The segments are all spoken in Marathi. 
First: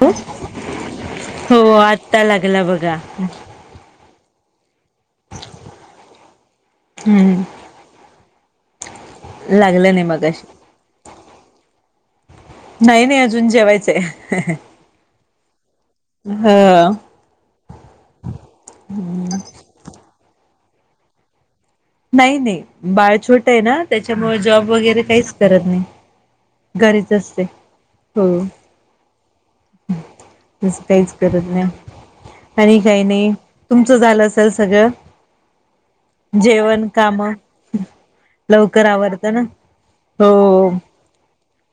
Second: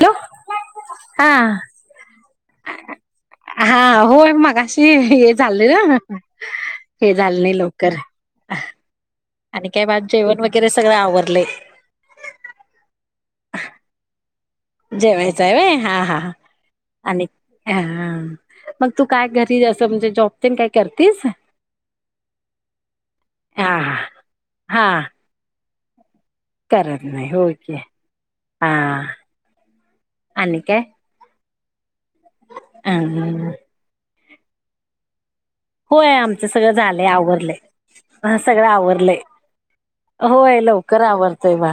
हो हा हो आत्ता लागला बघा ते हे झालं ना हे झालं हम्म. नाही लवकर [inaudible] आणि काय लागलं बा नाही जेवण मगाशी वगैरे सगळं आवरलंय. नाही नाही अजून जेवायचंय. जेवायचय व्हय. हा हा ह. आणि हा हा मग तू काय घरी असं म्हणजे जॉब तिन काय करतीस नाही नाही बाळ छोट आहे हा ना त्याच्यामुळे जॉब हा वगैरे काहीच करत नाही. करत घरीच नाही असते होय की हा आणि तस काय काहीच करत नाय. आणि अ काही नाही तुमचं झालं सल सगळं होय आमच सगळं जेवण झालय काम आवरलय सगळं लवकर आवरलय आवरतं ना हो होय लवकर आवरतय बा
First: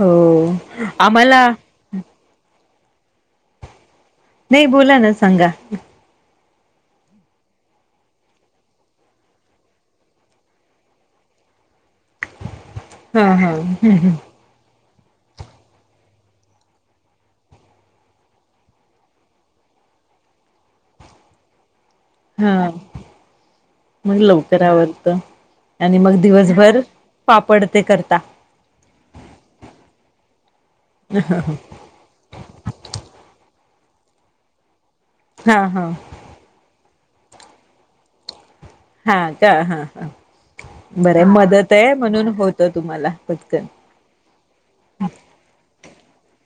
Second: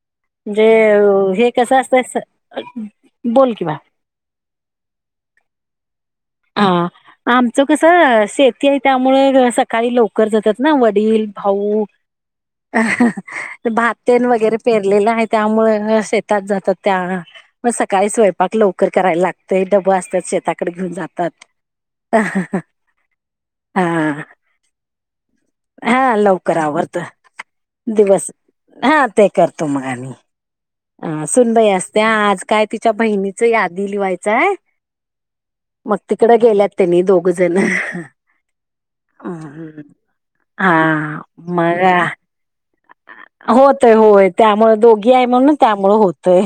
हो जे आम्हाला हे कसं असत स बोल की बाळ नाही बोला ना सांगा हा आमचं कसं शेती आहे. त्यामुळे सकाळी लवकर जातात ना वडील, भाऊ हा हा. भात तेन वगैरे पेर रेल आहे त्यामुळे शेतात जातात त्या सकाळी स्वयंपाक लवकर करायला लागतय डबं असतात शेताकडे घेऊन जाता तात. हा मग लवकर आवरत आणि हा मग लवकर दिवसभर आवरंत पापड ते करता दिवस हा ते करतो मग आणि अ सुनबाई असते आज काय तिच्या बहिणीच याद दिली व्हायचा आहे. हा हा मग तिकड गेल्यात. त्यांनी दोघ जण हा का हा हा बरं हा आहे मदत मग आहे म्हणून होत तुम्हाला पटकन होतय होय त्यामुळे दोघी आहे म्हणून हो होतय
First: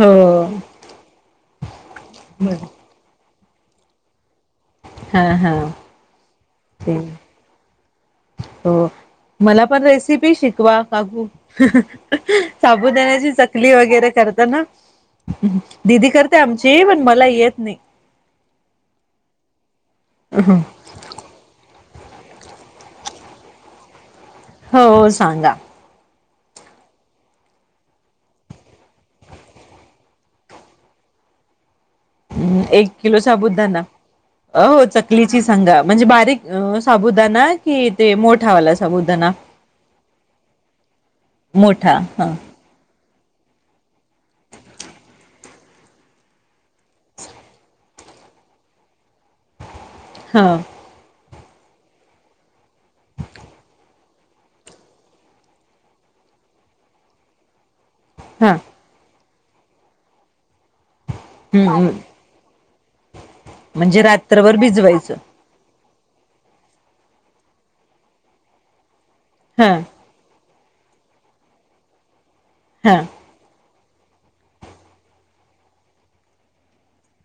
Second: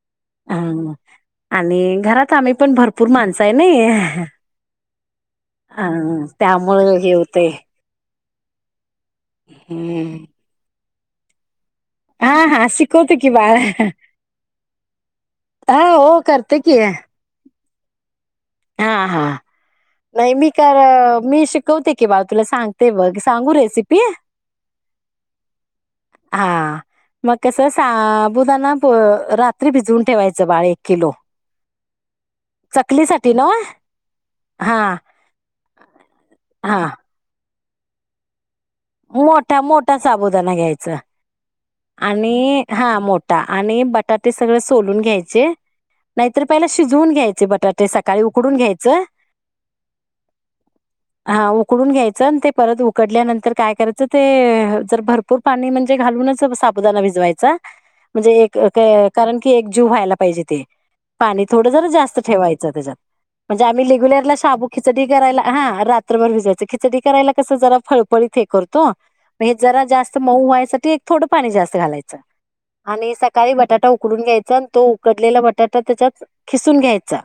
हो हान आणि आम्ही पण भरपूर माणस आहे नाहीये. हा त्यामुळ ते हे होतय. हो मला पण हम्म रेसिपी शिकवा. [unintelligible] हा हा शिकवते की साबुदाण्याची बाळ चकली वगैरे करता ना? हा दिदी हो करते आमची पण मला येत नाही. हां हां. नाही मी [unintelligible] मी शिकवते की बाळ तुला सांगते बघ सांगू रेसिपी? हो सांगा. हां मग कसं साबुदाना अ रात्री भिजवून ठेवायचं बाळ एक किलो. हम्म एक किलो चकलीसाठी नव्ह साबुदाणा अ हा हो चकलीची सांगा म्हणजे बारीक अ हा साबुदाणा ना की ते मोठावाला साबुदाणा मोठा मोठा साबुदाणा घ्यायचा मोठा हा आणि हां मो आणि बटाटे सगळ सोलून घ्यायची, नाहीतर पहिला शिजवून घ्यायचे बटाटे सकाळी उकडून घ्यायच. हा. हा उकडून घ्यायचं आणि ते परत उकडल्या नंतर काय करायचं ते जर भरपूर पाणी म्हणजे घालूनच, साबुदाना भिजवायचा. म्हणजे हा एक काय [unintelligible] कारण, की एक जीव व्हायला पाहिजे ते. पाणी हम्म थोडं जरा हम्म जास्त ठेवायचं. जा दे जा. म्हणजे, आम्ही रेग्युलरला रात्रभर साबू खिचडी भिजवायचं करायला हा रात्र भर भिजायचं खिचडी करायला कसं जरा फळफळीत हे करतो. म्हणजे हा जरा जास्त मऊ व्हाय त्यासाठी एक थोडं पाणी जास्त घालायचं. हा आणि सकाळी बटाटा उ उकडून घ्यायचा आणि तो उकडलेला बटाटा त्याच्यात खिसून घ्यायचा.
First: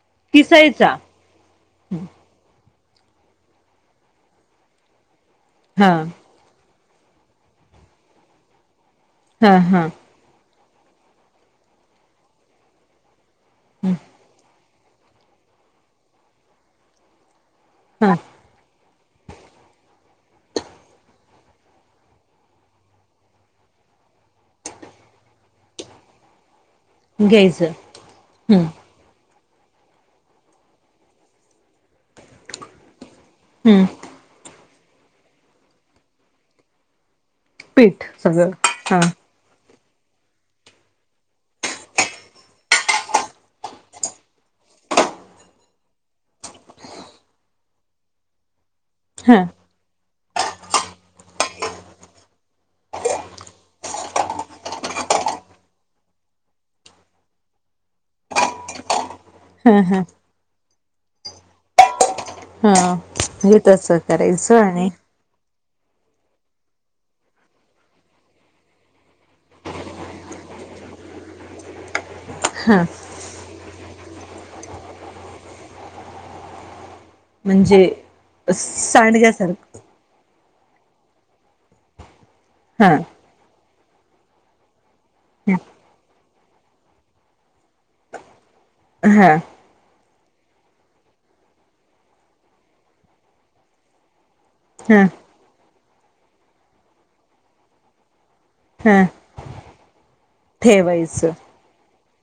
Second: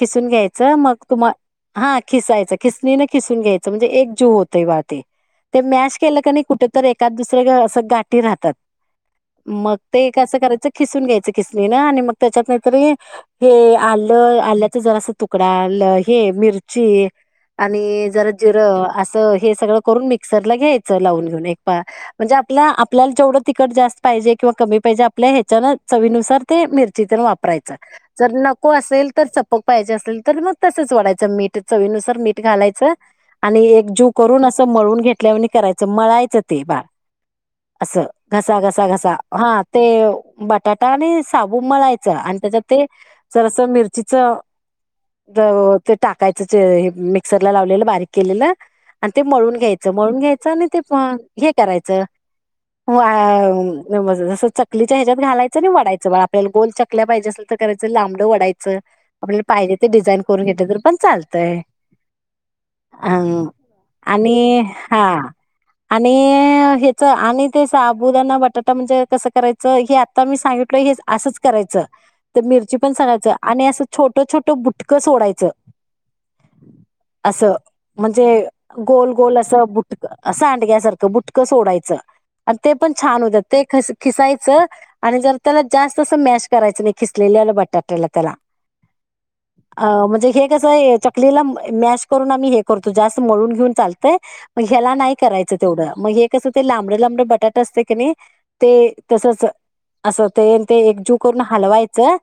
खिसून घ्यायचं मग किसायचा तुम्हा हा खिसायचं. खिसणीने खिसून घ्यायचं म्हणजे एक जीव होतंय वाट ते ते हा मॅश केलं की, नाही कुठे तर एक का दुसऱ्या गं असं गाठी राहतात. हा मग हा ते कसं करायचं खिसून घ्यायचं खिसणीनं आणि मग त्याच्यात नाहीतरी हे आलं आल्या च जरासा तुकडा ल हे मिरची आणि हा जरा जिरं असं हे सगळं करून मिक्सरला घ्यायच लावून घेऊन म्हणजे आप आपल्याला जेवढ तट जास्त पाहिजे किंवा कमी पाहिजे आपल्या ह्याच्यान चवीनुसार ते मिरचीतेन घ्यायचं वापरायच जर हम्म नको असेल तर च मग पाहिये असेल तर मग तसंच वाढायचं मीठ चवीनुसार मीठ घालायचं आणि हम्म एक जूव करून अस मळून घेतल्यावाणी करायचं मळायचं ते पीठ असं सगळं घसा घसा हा घसा हा ते बटाटा आणि साबू मळायच आणि त्याच्यात ते जरस मिरचीच ते टाकायचं मिक्सरला लावलेलं बारीक केलेलं ते हा मळून घ्यायंच मळून घ्यायच आणि ते प हे करायचं जस चकलीच्या ह्याच्या्यात घालायचं आणि वाडायचं आपल्याला गोल चकल्या पाहिजे असेल तर करायचं लांबडं वडायचं आपल्या पाहिजे हा ते हा डिझाईन करून घेतलं तर पण चाल ते हा हेेतसच आणि हा आणि ह्याच आणि ते साबुदाना बटाटा म्हणजे कसं करायचं हे आता मी सांगितल हे असंच करायचं तर मिरची हा पण सांगायचं आणि असं छोट छोट बुटकं सोडायचं असं म्हणजे गोल गोल असं सांडग्यासारखं बुटक अस सांडग्यासारखं बुटकं सोडायचं आणि ते पण हा छान होतात ते कस खिसायचं आणि जर त्याला जास्त अस मॅश करायचं नाही खिसलेले आलं बटाट्याला त्याला हा अं म्हणजे हे कस चकलीला मॅश करून आम्ही हे करतो जास्त मळून घेऊन चालतंय मग ह्याला हा नाहीं करायचं तेवढं मग हे कसं ते लांबड लांबड बटाट असतय की नाही ते हा तसच असं ते ते एकजू ठेवायचं करून हलवाय का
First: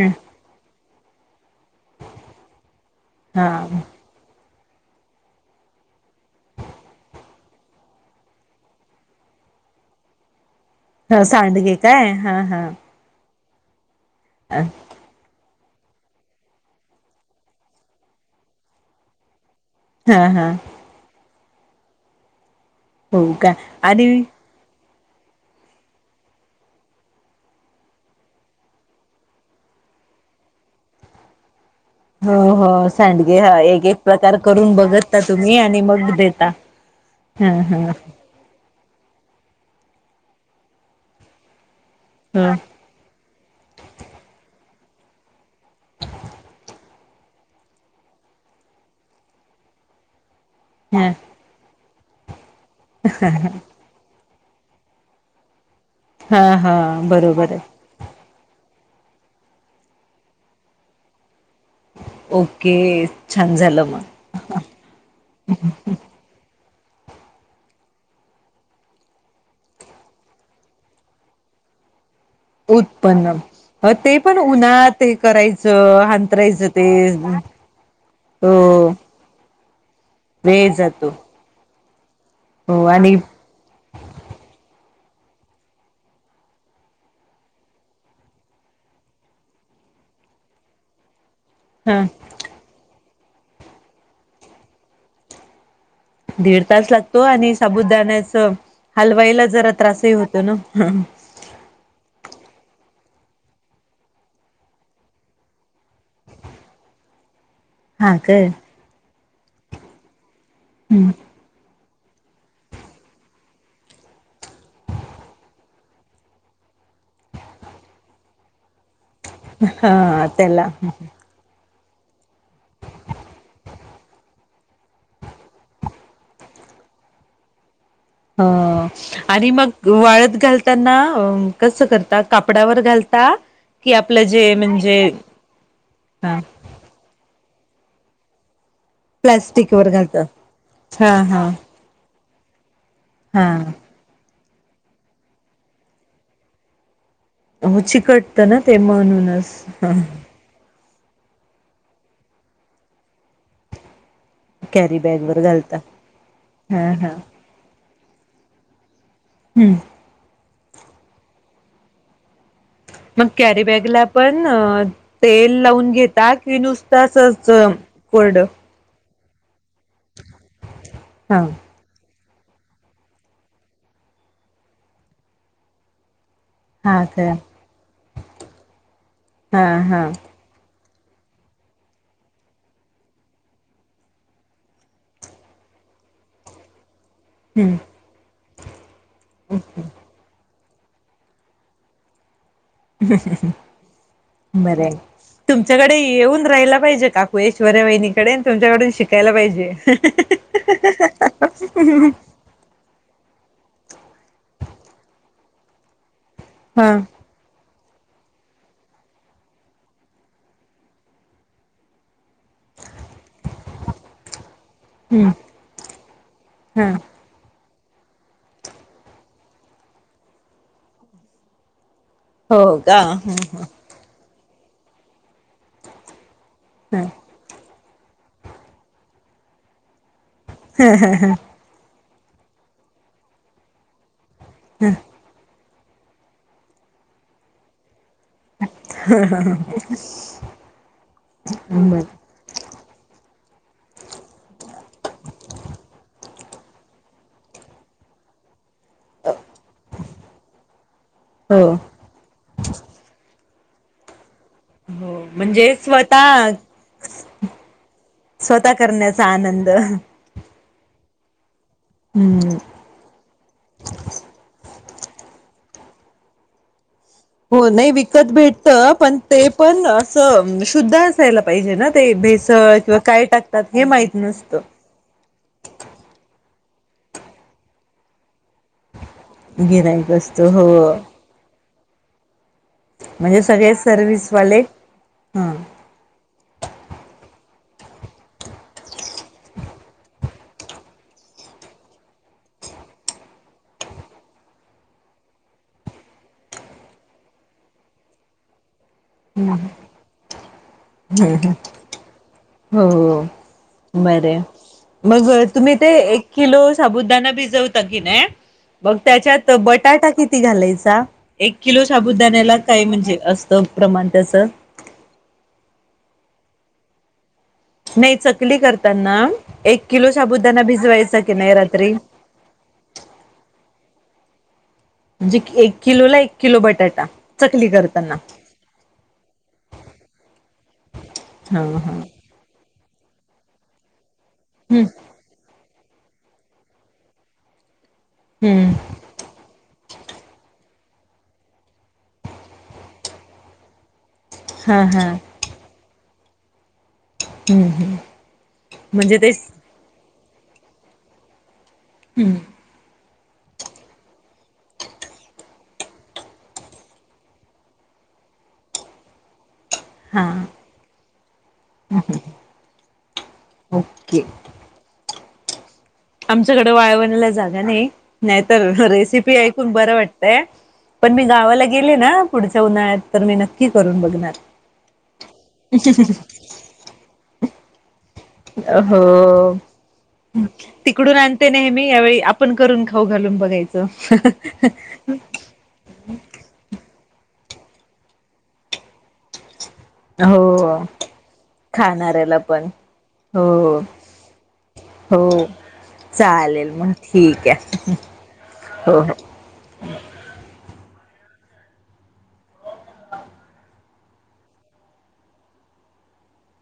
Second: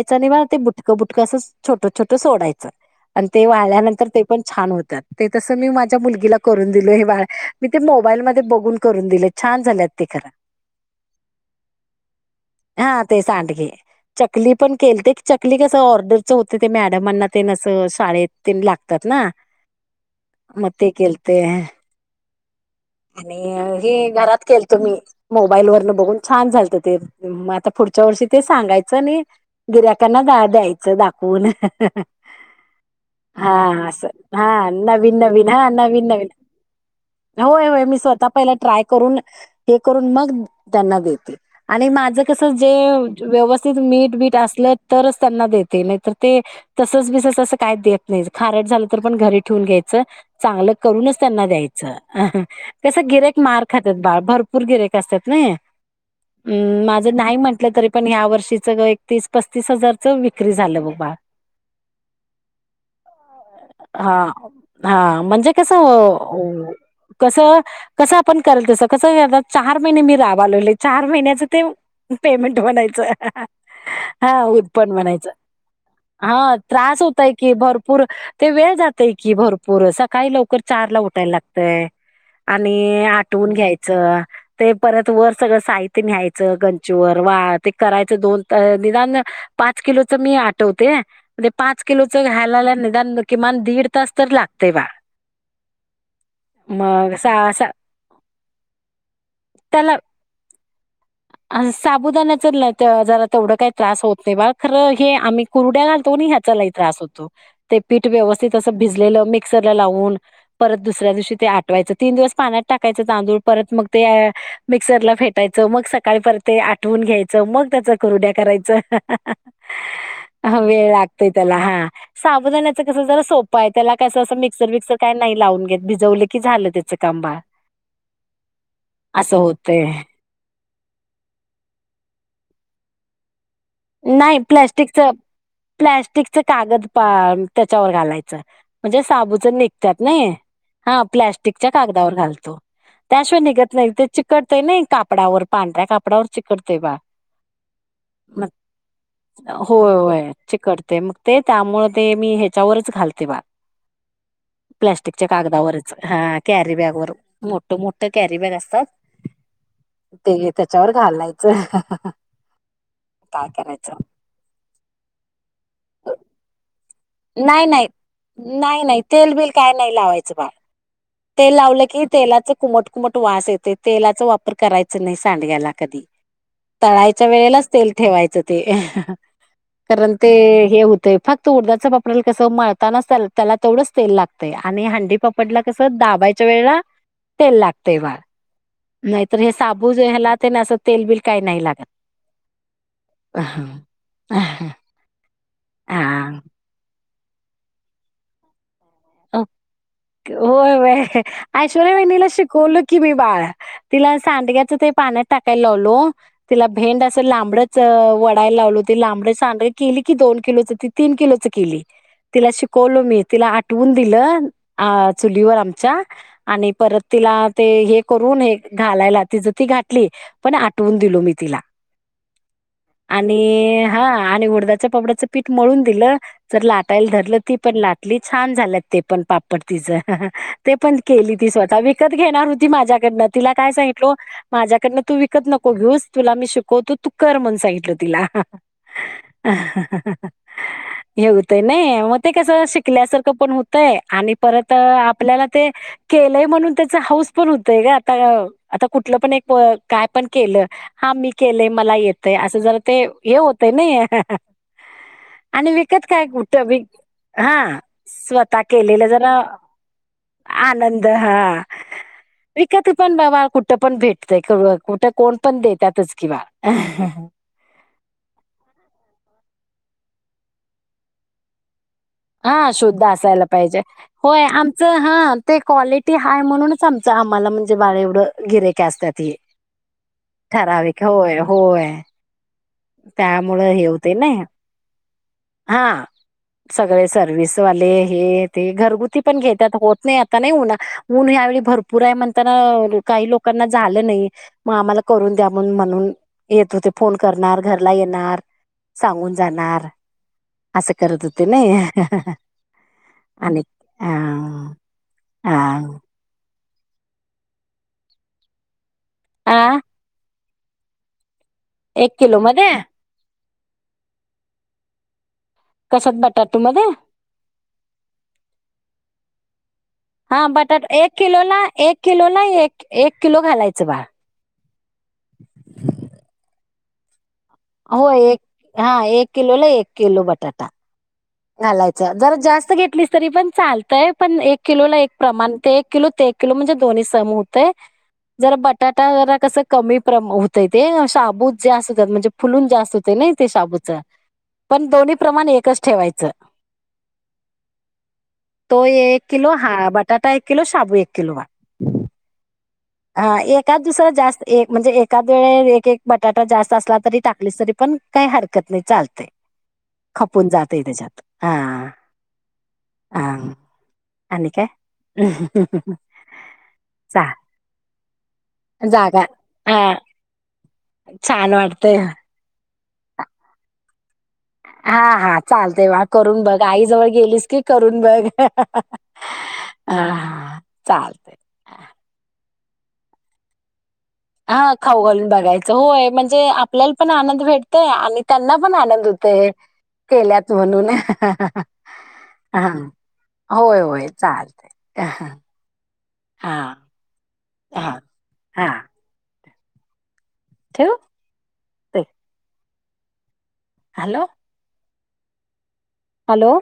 ह नाही ते त बुट कसच छोट छोटं सोडायचं आणि ते हा वाल्यानंतर ते पण छान होत्यात तसं मी माझ्या मुलगीला करून दिलो हे मी ते मोबाईल म बघून करून दिले छान झाल्यात ते खर हा सांडगे काय हा हा सांडगे चकली पण केलतेच ते कसं ऑर्डरच होत ते मॅडमांना ते शाळेत ते लागतात ना हा हा मते केत ते हो आणि का हे आणि घरात केलत मी मोबाईलवरन बगून छान झालतं ते म आता पुढच्या वर्षी ते सांगायचं आणि गिऱ्याकांना द्यायचं दाखवून हो हो सांडगे ह हा एक एक असं प्रकार हा करून नवीन बघतता नवीन तुम्ही हा आणि नवीन मग नवीन देता ह होय होय मी स्वतःपहिले [inaudible] करून ते करून मग त्यांना देते आणि माझं कस ह जे व्यवस्थित मीट बीट असलं तरच त्यांना देते नाही तरर ते तसच बीसच अस काही देत नाही खारट झालं तर पण घरी ठेऊून घ्यायचं चांगलं ह करूनच त्यांना द्याय [inaudible] [unintelligible] कस गिरेक मार खातत बाळ भर पूर गिरॅक असतात नाइ हा हा अम माझं नाही बरोबर म्हंटलं आहे तरीपण ह्या वर्षी ते सगळ एक तीस पस्तीस हजारच विक्री झालं बग बाळ ओके छान झालं अ मग ह हा म्हणजे कसं कसं कसं आपण करल तसं कसं चार महिने मी राबयलयलोय चार महिन्याच ते पेमेंट म्हणायच उत्पन्न ते पण हा उत्पन्न उन्हात हे म्हणायच करायचं हा हांतरायचं ते त्रास होतय की भरपूर ते वेळ हो जातय की भर पुूरस काय लवकर वेळ चारला जातो उठायला लाग [unintelligible] आणि आठवून घ्यायचं ते परत वर सगळं साहित्य न्याहायचं गच्चीवर वा ते करायचं दोन निदान पाच किलोच मी आटवते म पाच ह किलो चं घ्यायला ला नाही किमान दीड तास तर लागतय बाळ दीड तास लागतो आणि साबुदाण्याच हलवाईला जरा त्याला त्रासही होतो ना साबुदाण्याचं ल अ जरा तेवढं काही त्रास होत नाही बाळ, खरं हे आम्ही कुरुड्या घालतो की नाय ह्याचा लई त्रास होतो. ते पीठ हा काय व्यवस्थित असं भिजलेलं मे क्सरला लावून दुसऱ्या दिवशी ते आटवायचं तीन दिवस पाण्यात टाकायचं तांदूळ परत मग ते मिक्सरला फेटायचं मग सकाळी परत ते आटवून घ्यायचं मग त्याचं कुरुड्या करायचं. ह अ तेला. साबुदान्याचं कसं जरा सोपंय त्याला आस कसं मिक्सर बिक्सर काय नाही लावून घेत भिजवलं की झालं तेच काम बाळ. ह असं आणि होतंय. मग वाळत घाल त्यांना कसं करता कापडावर घालता? कि आपलं नाही जे म्हणजे प्लॅस्टिकचं हा प्लॅस्टिकचं कागद पा त्याच्यावर घालायचं. म्हणजे साबूचं प्लास्टिक वर निघतात नाही घालतात हा प्लॅस्टिकच्या कागदावर घाल तो त्याशिवाय हा निघत नाय ते चिक कटतय नाही कापडावर, पांढऱ्या कापडावर चिकटतंय बा हो चिकटत ना? ते म्हणूनच ह तय् मग ते त्यामुळे ते मी ह्याच्यावरच घालते बा कॅरी बॅग प्लॅस्टिकच्या वर घालता कागदावरच ह कॅरी हा हा बॅगवर मोठं मो त्या कॅरी बॅग असतात. हम्म. ते त्याच्यावर घालायचं. मग काय कॅरी बॅग करायचं. ला पण अ तेल लावून घेता कि नुस तसंच कोडं तेल बिल काय नाही लावायचं बाळ, हा तेल लावलं की तेलाचं कुमट कुमट वास येते तेलाचा वापर करायच नाही सांडग्याला कधी. हा तळायच्या काय वेळेलाच तेल ठेवायचं ते हा हा कारण ते हे हो तय फक्त उडदाचं ब आपल्याला कसं मळतानाच त्याल त्याला तेवढंच तेल लागतंय आणि हंडी पापडला कसं दाबायच्या वेळला तेल हम्म लागतंय बाळ. नाहीतर हे साबूजे ह्याला असं तेलबिल काही नाही लागत बरं तुमच्याकडे येऊन हा राहियला पाहिजे का श्वर वहिनीकडे तुमच्याकडून शिकायला अ पाहिजे. वय वय आयशर म नलाशी करलो कि मी बार तिला सांडग्याच ते पाण्यात टाकायला लावलो तिला हा भेंड असेल लांबडत वडा लावल होती लांबर चांडरे केली की दोन किलो च तीन किलो च केली तिला शिकवलो मी आटवून दिलं अ हम्म चुलीवर आमचा आणि हा परत तिला ते हे करून हे घालायला ति जं ती घाातली पण आठवून दिलो मी तिला. हो का हम् हम. आणि हा आणि उडदाच्या पापड्याचं पीठ मळून दिलं तर लाटायला धरलं ती पण लाट. छान झालेत ते पण पापड तिचं. ते पण केली ती स्वतः व विकत घेणार होती माझ्याकडनं तिला काय सांगितलो माझ्याकडन तू विकत नको घेऊस तुला मी शिकवतो तू कर म्हणून सांगितलं तिला. हे व्हतय बर नाही मग ते कस शिक पण होतय आणि परत आपल्याला ते केलंय म्हणून त्याचा हाऊस पण होतय का आता. आता कुठलं पण एक काय पण केलं हा मी हो केलेय मला येतय असं जरा ते हे होत. ते नाही. हो म्हणजे आणि विकत काय स्वतः कुठं विक हा स्वतः केलेलं करण्याचा जरा आनंद. आनंद हा. हम्म विकत पण बाबा कुठं पण भेटतय करून. कुठं कोण पण देतातच किंवा. हो नाही विकत भेटत पण ते पण असं शुद्ध असायला पाहिजे ना. ते हा भेसळ किंवा शुद्ध काय असायला टाकतात पाहिजे हे माहित होय नसतं. आमच हा ते क्वालिटी हाय म्हणून आमच आम्हाला म्हणजे बाळ एवढं गिराइक असतात. हे गिराईक असत हो. होय. म्हणजे त्यामुळ सगळे हे होत ना, सर्विसवाले हा सगळे सर्विस वाले हे ते घरगुती पण घेत्यात, होत नाही आता नाही होना ऊन ह्यावेळी भरपूर आहे, म्हणताना काही लोकांना झालं नही, म आम्हाला करून द्या म्हण म्हणून येत होते फोन करणार घरला येणार सांगून जाणार. असं करत होते नाही हो हो आणि बर ह मग तुम्ही ते एक किलो साबुदाना भिजवता की नाही. मग त्याच्यात हा बटाटा किती किती घालायचा. एक किलो एक किलो शाबूदाण्याला मध्ये काय म्हणजे अस सम प्रमाण त्याच. कश्यात बटाटू मध्ये नाही चकली करताना एक किलो हा साबुदाना बटाट एक भिजवायच की नाही किलोला रात्री एक किलोला एक एक किलो घालायचं बाळ म्हजे एक किलो ला, एक किलो बटाटा चकली हो करताना एक, हा एक किलोला, एक किलो बटा टा! हा हा घालायचं जरा जास्त घेत लीच तरी पण चालतय. पण एक हम्म किलोला, एक प्रमाण ते किलो ते एक किलो, म्हणजे दोन्ही सम होतय जरा हम्म बटाटा, जरा कस कमी प्रम होतय ते शाबू जे असतात, म्हणजे फुलून जास्त होते नाइ ते शाबूच. हा पण हा दोन्ही प्रमाण एकच. ठेवाय च. हम्म हम्म ते म्हणजे एक तेच किलो हा बट बटाटा एक किलो, शाबू एक किलो बा. हूं! हा एकाद दुसरा जास्त एक म्हणजे एकाद वेळे एक, एक, बटाटा जास्त असला तरी टाकलीस तरी पण काही हरकत नाही चालतय. हा खपून जाते त्याच्यात हा ओके आणि काय? [unintelligible] आमच्याकडे वाळवणा चालेल. ला जागा नाही नाहीतर जागा रेसिपी ऐकून हा बरं वाटतय, पण मी छान गावाला गेली वाटतय ना पुढच्या उन्हाळ्यात तर मी नक्की करून बघणार. हा हा चालते वा करून बघ आई जवळ गेलीस की करून बघ हो हा तिकडून चालतय आणते नेहमी यावेळी आपण करून खाऊ घालून बघायचं हा खाऊ घालून बघायचं होय म्हणजे आपल्याला पण आनंद भेट ते आणि त्यांना पण आनंद होत केल्याच हो म्हणून खाणाऱ्याला पण हा हो होय होय चालत हो चालेल मग ठीक आहे हा हो ठेवू हॅलो हॅलो